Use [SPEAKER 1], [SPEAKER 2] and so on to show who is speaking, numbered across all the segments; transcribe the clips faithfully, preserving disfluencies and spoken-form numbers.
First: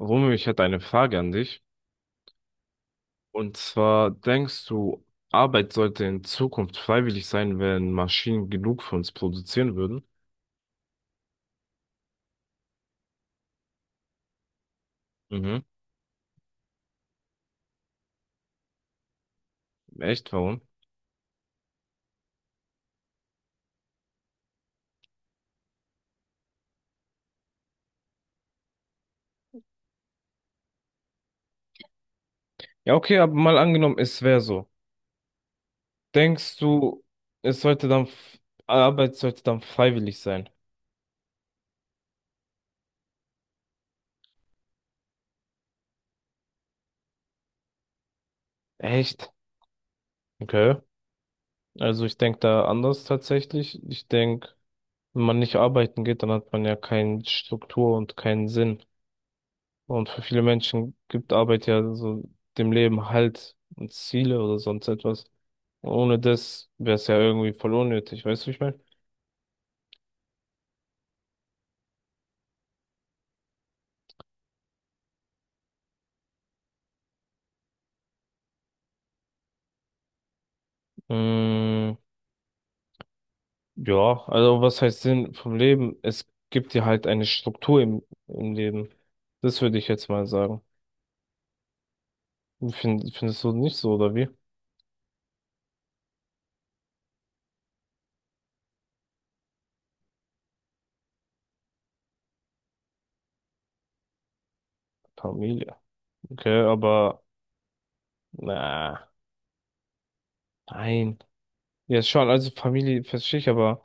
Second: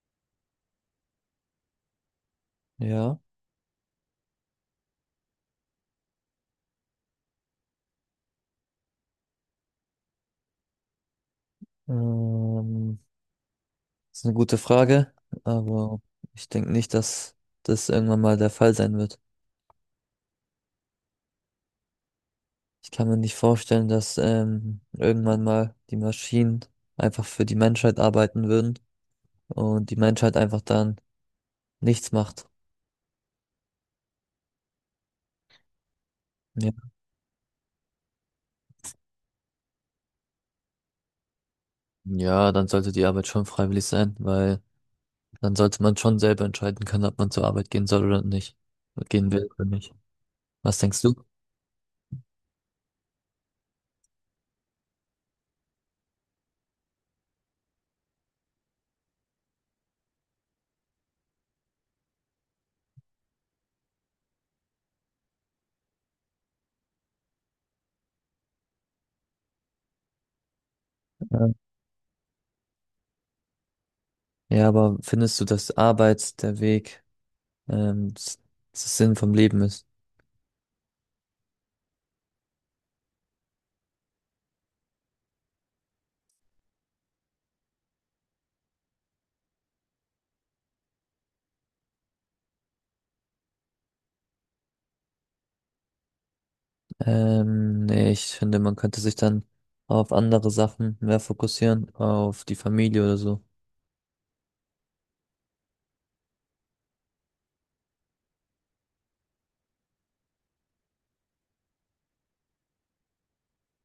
[SPEAKER 1] Romeo, ich hätte eine Frage an dich.
[SPEAKER 2] Ja,
[SPEAKER 1] Und zwar, denkst du, Arbeit sollte in Zukunft freiwillig sein, wenn Maschinen genug für uns produzieren würden?
[SPEAKER 2] ähm, ist eine gute Frage,
[SPEAKER 1] Mhm.
[SPEAKER 2] aber ich denke nicht, dass das irgendwann mal der Fall sein wird.
[SPEAKER 1] Echt, warum?
[SPEAKER 2] Ich kann mir nicht vorstellen, dass ähm, irgendwann mal die Maschinen einfach für die Menschheit arbeiten würden und die Menschheit einfach dann nichts macht.
[SPEAKER 1] Ja, okay, aber mal angenommen, es wäre so. Denkst
[SPEAKER 2] Ja.
[SPEAKER 1] du, es sollte dann, f- Arbeit sollte dann freiwillig sein?
[SPEAKER 2] Ja, dann sollte die Arbeit schon freiwillig sein, weil dann sollte man schon selber entscheiden können, ob man zur Arbeit gehen soll oder nicht,
[SPEAKER 1] Echt?
[SPEAKER 2] gehen will oder nicht.
[SPEAKER 1] Okay.
[SPEAKER 2] Was denkst du?
[SPEAKER 1] Also ich denke da anders tatsächlich. Ich denke, wenn man nicht arbeiten geht, dann hat man ja keine Struktur und keinen Sinn. Und für viele Menschen gibt Arbeit ja so dem Leben Halt und Ziele oder sonst etwas. Ohne das wäre es ja irgendwie voll unnötig, weißt du, wie ich meine?
[SPEAKER 2] Ähm, Ja, aber findest du, dass Arbeit der Weg, ähm, s- das Sinn vom Leben ist?
[SPEAKER 1] Mm, ja, also was heißt Sinn vom Leben? Es gibt dir halt eine Struktur im, im Leben. Das würde ich jetzt mal sagen. Find, findest du nicht so, oder wie?
[SPEAKER 2] Ähm, nee, ich finde, man könnte sich dann auf andere Sachen mehr fokussieren, auf die Familie oder so.
[SPEAKER 1] Familie. Okay, aber na, nein. Ja, schon, also Familie verstehe ich, aber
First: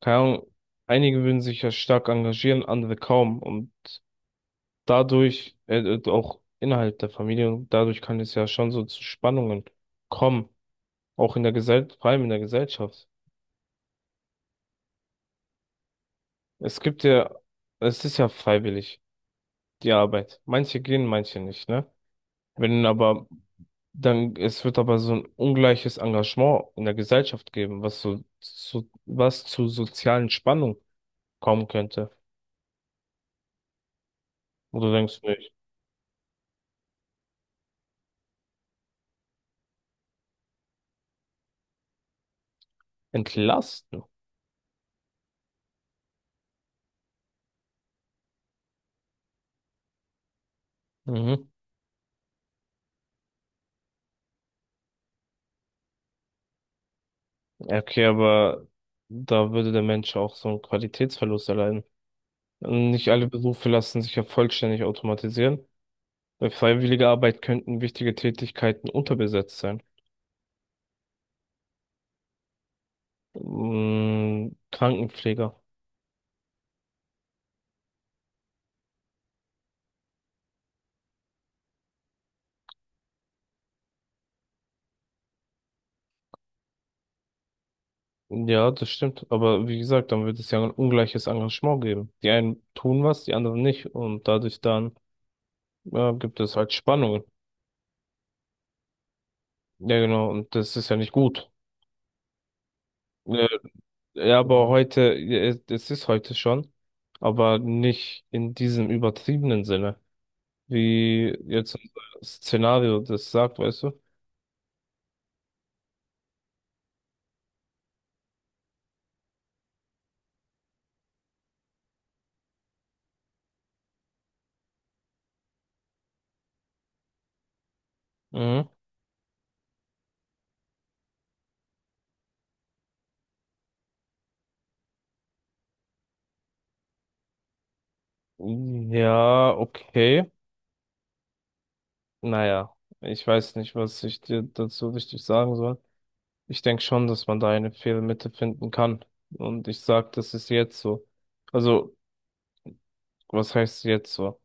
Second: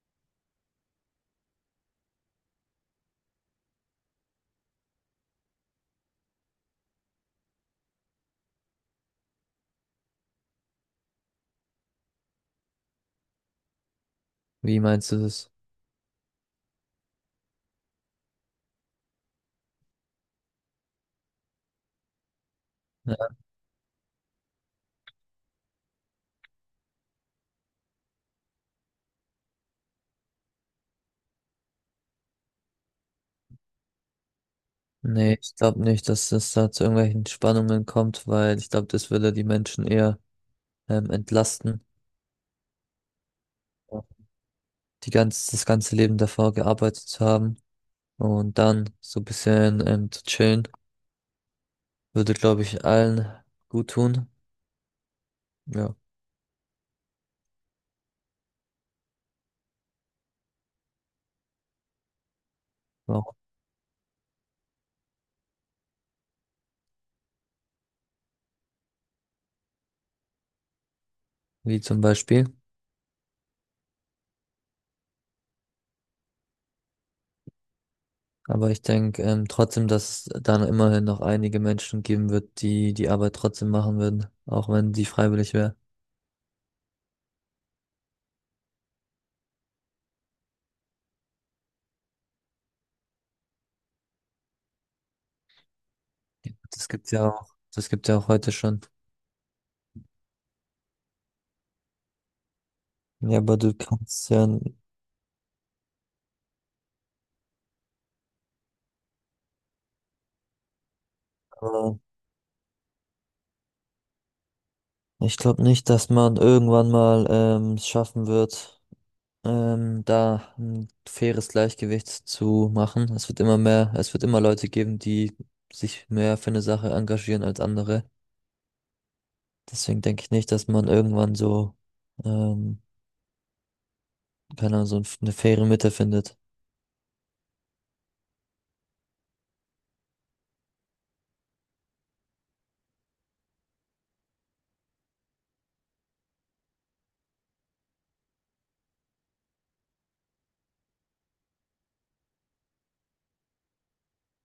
[SPEAKER 1] keine Ahnung, einige würden sich ja stark engagieren, andere kaum. Und dadurch, äh, äh, auch innerhalb der Familie, und dadurch kann es ja schon so zu Spannungen kommen, auch in der Gesellschaft, vor allem in der Gesellschaft.
[SPEAKER 2] Wie meinst du das?
[SPEAKER 1] Es gibt ja, es ist ja freiwillig, die Arbeit. Manche gehen, manche nicht, ne? Wenn aber,
[SPEAKER 2] Ja.
[SPEAKER 1] dann, es wird aber so ein ungleiches Engagement in der Gesellschaft geben, was so, so was zu sozialen Spannungen kommen könnte. Und du denkst du
[SPEAKER 2] Nee,
[SPEAKER 1] nicht,
[SPEAKER 2] ich glaube nicht, dass es da zu irgendwelchen Spannungen kommt, weil ich glaube, das würde die Menschen eher ähm, entlasten.
[SPEAKER 1] entlasten.
[SPEAKER 2] Die ganz, das ganze Leben davor gearbeitet zu haben und dann so ein bisschen ähm, zu chillen,
[SPEAKER 1] Mhm.
[SPEAKER 2] würde, glaube ich, allen gut tun. Ja,
[SPEAKER 1] Okay, aber da würde der Mensch auch so einen Qualitätsverlust erleiden. Nicht alle
[SPEAKER 2] auch
[SPEAKER 1] Berufe lassen sich ja vollständig automatisieren. Bei freiwilliger Arbeit könnten wichtige Tätigkeiten unterbesetzt sein.
[SPEAKER 2] wie zum Beispiel.
[SPEAKER 1] Mm, Krankenpfleger.
[SPEAKER 2] Aber ich denke, ähm, trotzdem, dass es dann immerhin noch einige Menschen geben wird, die die Arbeit trotzdem machen würden, auch wenn die freiwillig wäre.
[SPEAKER 1] Ja, das stimmt. Aber wie gesagt, dann wird es ja ein ungleiches Engagement geben. Die einen tun was, die anderen nicht. Und dadurch dann ja, gibt es halt
[SPEAKER 2] Das gibt's
[SPEAKER 1] Spannungen.
[SPEAKER 2] ja auch, das gibt's ja auch heute schon.
[SPEAKER 1] Ja, genau. Und das ist ja nicht gut.
[SPEAKER 2] Ja,
[SPEAKER 1] Äh,
[SPEAKER 2] aber du kannst
[SPEAKER 1] Ja,
[SPEAKER 2] ja,
[SPEAKER 1] aber heute, ja, es ist heute schon, aber nicht in diesem übertriebenen Sinne, wie jetzt
[SPEAKER 2] aber
[SPEAKER 1] unser Szenario das sagt, weißt du?
[SPEAKER 2] ich glaube nicht, dass man irgendwann mal ähm, es schaffen wird, ähm, da ein faires Gleichgewicht zu machen. Es wird immer mehr, es wird immer Leute geben, die sich mehr für eine Sache engagieren als andere.
[SPEAKER 1] Mhm.
[SPEAKER 2] Deswegen denke ich nicht, dass man irgendwann so, ähm, keine Ahnung, so ein- eine faire Mitte findet.
[SPEAKER 1] Ja, okay. Naja, ich weiß nicht, was ich dir dazu richtig sagen soll. Ich denke schon, dass man da eine Fehlmitte finden kann. Und ich sag, das ist jetzt so. Also, was heißt jetzt so?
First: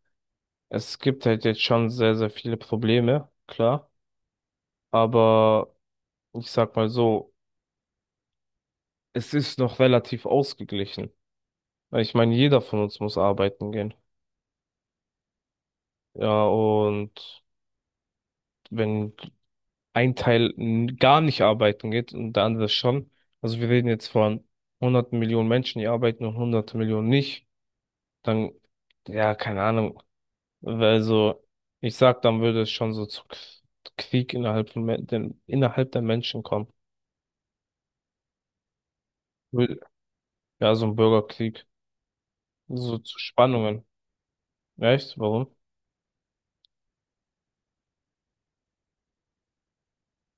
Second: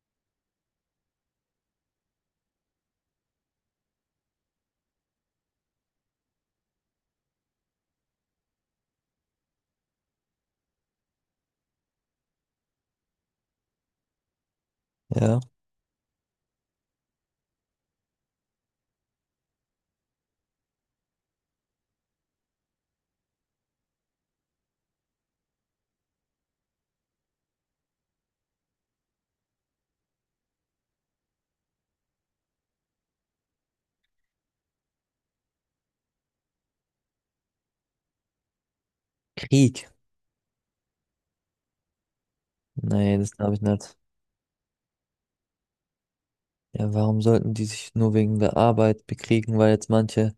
[SPEAKER 1] Es gibt halt jetzt schon sehr, sehr viele Probleme, klar. Aber ich sag mal so, es ist noch relativ ausgeglichen. Weil ich meine, jeder von uns muss arbeiten gehen.
[SPEAKER 2] Ja.
[SPEAKER 1] Ja, und wenn ein Teil n- gar nicht arbeiten geht und der andere schon. Also wir reden jetzt von hunderten Millionen Menschen, die arbeiten und hunderte Millionen nicht. Dann, ja, keine Ahnung. Also ich sag, dann würde es schon so zu K- Krieg innerhalb von Men- den, innerhalb der Menschen kommen. Wür-
[SPEAKER 2] Krieg.
[SPEAKER 1] Ja, so ein Bürgerkrieg, so
[SPEAKER 2] Nee,
[SPEAKER 1] zu
[SPEAKER 2] das glaube ich
[SPEAKER 1] Spannungen.
[SPEAKER 2] nicht.
[SPEAKER 1] Weißt du, warum?
[SPEAKER 2] Ja, warum sollten die sich nur wegen der Arbeit bekriegen, weil jetzt manche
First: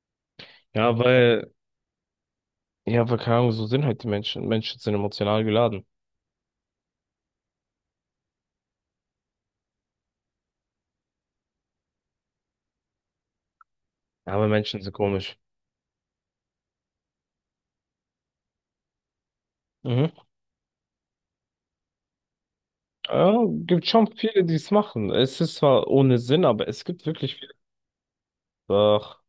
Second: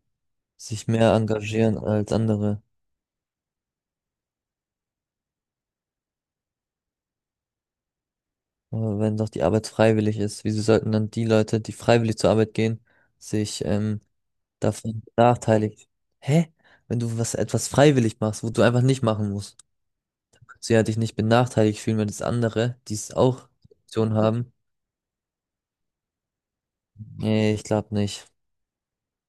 [SPEAKER 2] sich
[SPEAKER 1] Ja,
[SPEAKER 2] mehr
[SPEAKER 1] weil,
[SPEAKER 2] engagieren als andere?
[SPEAKER 1] ja, weil keine Ahnung, so sind halt die Menschen. Menschen sind emotional geladen.
[SPEAKER 2] Aber wenn doch die Arbeit freiwillig ist, wieso sollten dann die Leute, die freiwillig zur Arbeit gehen, sich ähm,
[SPEAKER 1] Aber Menschen sind
[SPEAKER 2] davon
[SPEAKER 1] komisch.
[SPEAKER 2] benachteiligt. Hä? Wenn du was etwas freiwillig machst, wo du einfach nicht machen musst,
[SPEAKER 1] Mhm.
[SPEAKER 2] dann kannst du ja dich nicht benachteiligt fühlen, wenn das andere, die es
[SPEAKER 1] Ja,
[SPEAKER 2] auch die
[SPEAKER 1] gibt schon
[SPEAKER 2] Option
[SPEAKER 1] viele,
[SPEAKER 2] haben.
[SPEAKER 1] die es machen. Es ist zwar ohne Sinn, aber es gibt wirklich viele.
[SPEAKER 2] Nee, ich glaube nicht.
[SPEAKER 1] Doch,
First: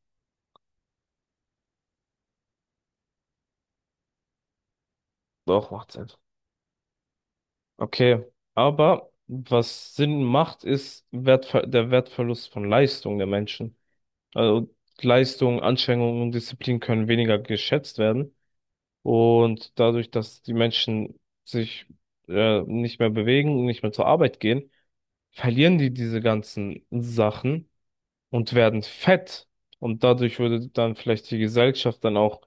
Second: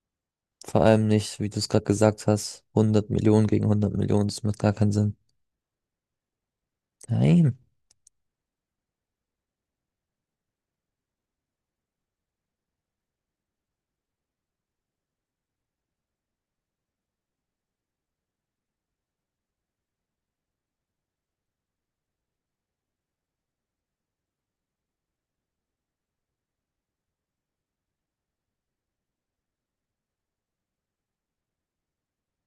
[SPEAKER 2] Vor allem nicht, wie du es gerade gesagt hast, hundert Millionen gegen hundert Millionen, das macht gar keinen Sinn.
[SPEAKER 1] doch, macht Sinn.
[SPEAKER 2] Nein.
[SPEAKER 1] Okay, aber was Sinn macht, ist Wertver der Wertverlust von Leistung der Menschen. Also Leistung, Anstrengung und Disziplin können weniger geschätzt werden. Und dadurch, dass die Menschen sich äh, nicht mehr bewegen, und nicht mehr zur Arbeit gehen, verlieren die diese ganzen Sachen und werden fett. Und dadurch würde dann vielleicht die Gesellschaft dann auch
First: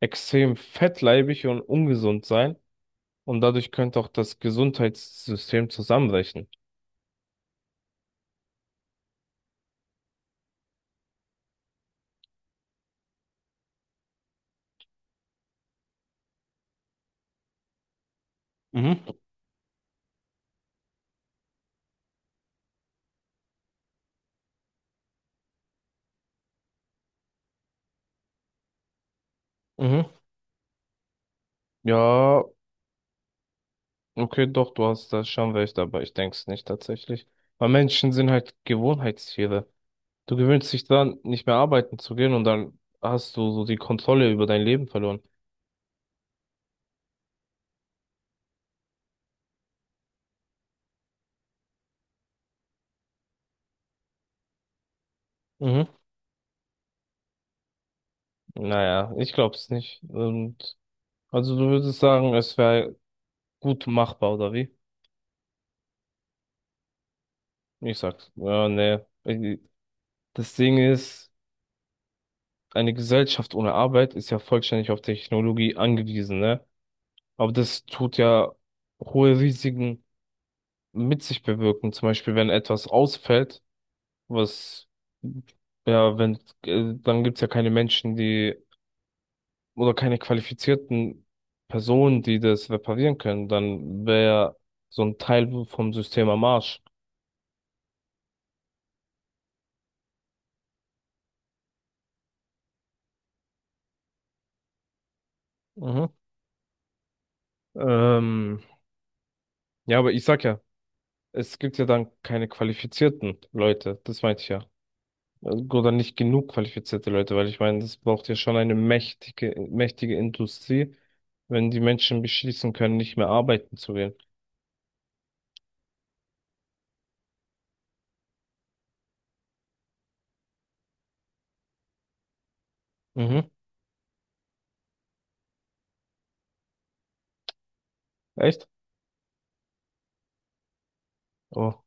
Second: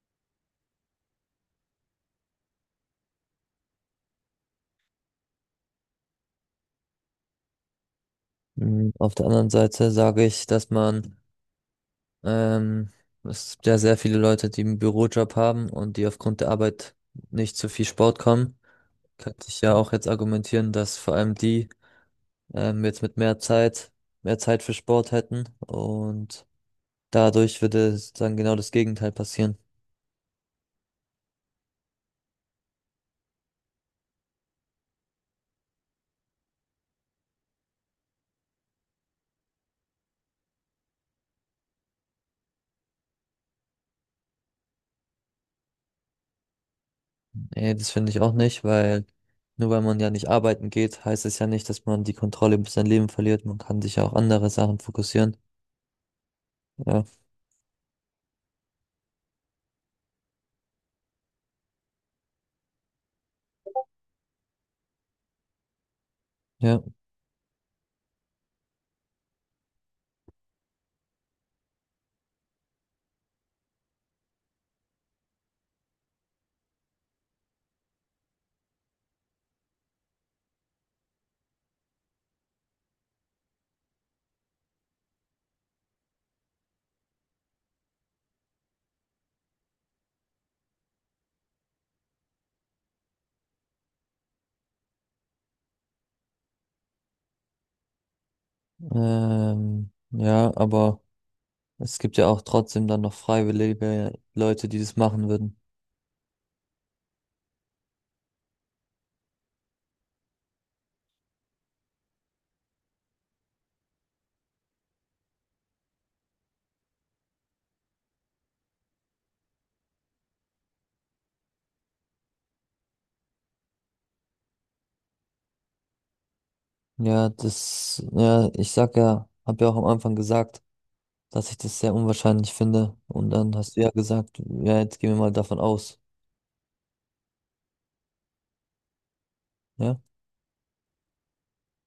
[SPEAKER 1] extrem fettleibig und ungesund sein und dadurch könnte auch das Gesundheitssystem zusammenbrechen.
[SPEAKER 2] Hm, auf der anderen Seite sage ich, dass man, ähm, es gibt ja sehr viele Leute, die einen Bürojob haben und die aufgrund der Arbeit nicht zu viel Sport kommen.
[SPEAKER 1] Mhm.
[SPEAKER 2] Könnte ich ja auch jetzt argumentieren, dass vor allem die, ähm, jetzt mit mehr Zeit, mehr Zeit für Sport hätten und dadurch würde dann genau das Gegenteil passieren.
[SPEAKER 1] Mhm. Ja, okay, doch, du hast da schon recht, aber ich denke es nicht tatsächlich. Weil Menschen sind halt Gewohnheitstiere. Du gewöhnst dich dran, nicht mehr arbeiten zu gehen und dann hast du so die Kontrolle über dein Leben verloren.
[SPEAKER 2] Nee, das finde ich auch nicht, weil nur weil man ja nicht arbeiten geht, heißt es ja nicht, dass man die Kontrolle über sein Leben verliert. Man kann sich ja auch andere Sachen fokussieren.
[SPEAKER 1] Mhm.
[SPEAKER 2] Ja,
[SPEAKER 1] Naja, ich glaub's nicht. Und also du würdest sagen, es wäre gut machbar, oder wie?
[SPEAKER 2] ja,
[SPEAKER 1] Ich sag's, ja, nee. Ich- Das Ding ist, eine Gesellschaft ohne Arbeit ist ja vollständig auf Technologie angewiesen, ne? Aber das tut ja hohe Risiken mit sich bewirken. Zum Beispiel, wenn etwas ausfällt, was, ja, wenn, äh, dann gibt's ja keine Menschen, die, oder keine qualifizierten Personen, die das reparieren können. Dann wäre so ein Teil vom System am Arsch.
[SPEAKER 2] ähm, ja, aber es gibt ja auch trotzdem dann noch freiwillige Leute, die das machen würden.
[SPEAKER 1] Mhm. Ähm, ja, aber ich sag ja, es gibt ja dann keine qualifizierten Leute, das meinte ich ja. Also oder nicht genug qualifizierte Leute, weil ich meine, das braucht ja schon eine mächtige, mächtige Industrie, wenn die Menschen beschließen können, nicht mehr arbeiten zu gehen.
[SPEAKER 2] Ja, das, ja, ich sag ja, hab ja auch am Anfang gesagt, dass ich das sehr unwahrscheinlich finde. Und
[SPEAKER 1] Mhm.
[SPEAKER 2] dann hast du ja gesagt, ja, jetzt gehen wir mal davon aus.
[SPEAKER 1] Echt?
[SPEAKER 2] Ja.
[SPEAKER 1] Oh,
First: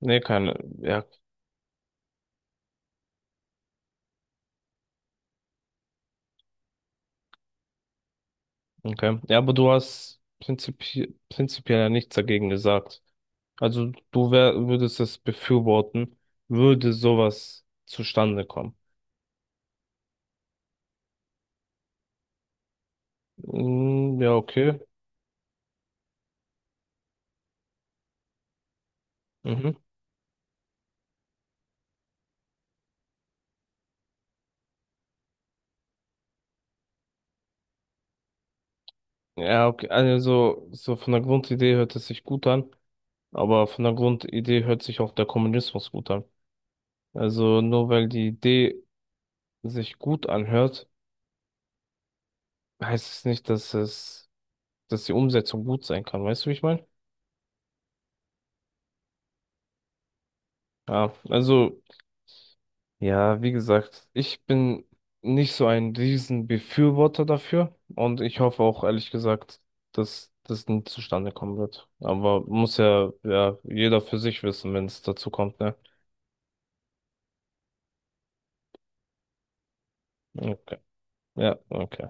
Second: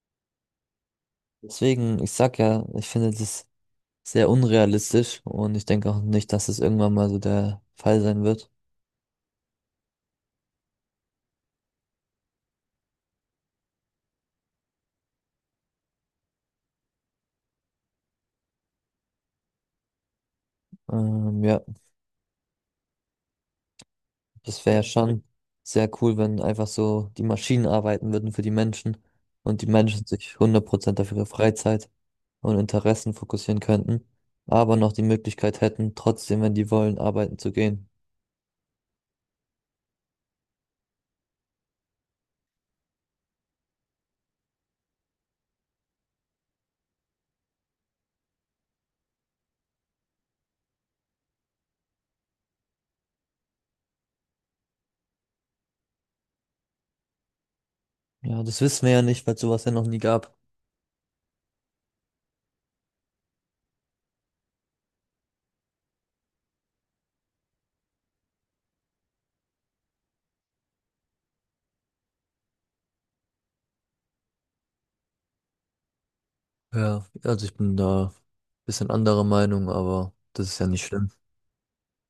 [SPEAKER 1] nee, keine. Ja,
[SPEAKER 2] Deswegen, ich sag ja, ich finde das sehr unrealistisch und ich denke auch nicht, dass es irgendwann mal so der Fall sein wird.
[SPEAKER 1] okay. Ja, aber du hast prinzipi prinzipiell ja nichts dagegen gesagt. Also du wär, würdest es befürworten, würde sowas zustande kommen.
[SPEAKER 2] Ähm, ja,
[SPEAKER 1] Mm, ja,
[SPEAKER 2] das wäre
[SPEAKER 1] okay.
[SPEAKER 2] ja schon sehr cool, wenn einfach so die Maschinen arbeiten würden für die Menschen und die
[SPEAKER 1] Mhm.
[SPEAKER 2] Menschen sich hundert Prozent auf ihre Freizeit und Interessen fokussieren könnten, aber noch die Möglichkeit hätten, trotzdem, wenn die wollen, arbeiten zu gehen.
[SPEAKER 1] Ja, okay. Also so von der Grundidee hört es sich gut an. Aber von der Grundidee hört sich auch der Kommunismus gut an. Also nur weil die Idee sich gut anhört, heißt es nicht, dass es, dass die Umsetzung gut sein kann. Weißt du, wie ich meine?
[SPEAKER 2] Ja, das wissen wir ja nicht, weil es sowas ja noch nie gab.
[SPEAKER 1] Ja, also, ja, wie gesagt, ich bin nicht so ein Riesenbefürworter dafür und ich hoffe auch ehrlich gesagt, dass das nie zustande kommen wird. Aber muss ja, ja, jeder für sich wissen, wenn es dazu kommt, ne?
[SPEAKER 2] Ja, also ich bin da ein bisschen anderer Meinung, aber das ist ja
[SPEAKER 1] Okay.
[SPEAKER 2] nicht schlimm.
[SPEAKER 1] Ja, okay.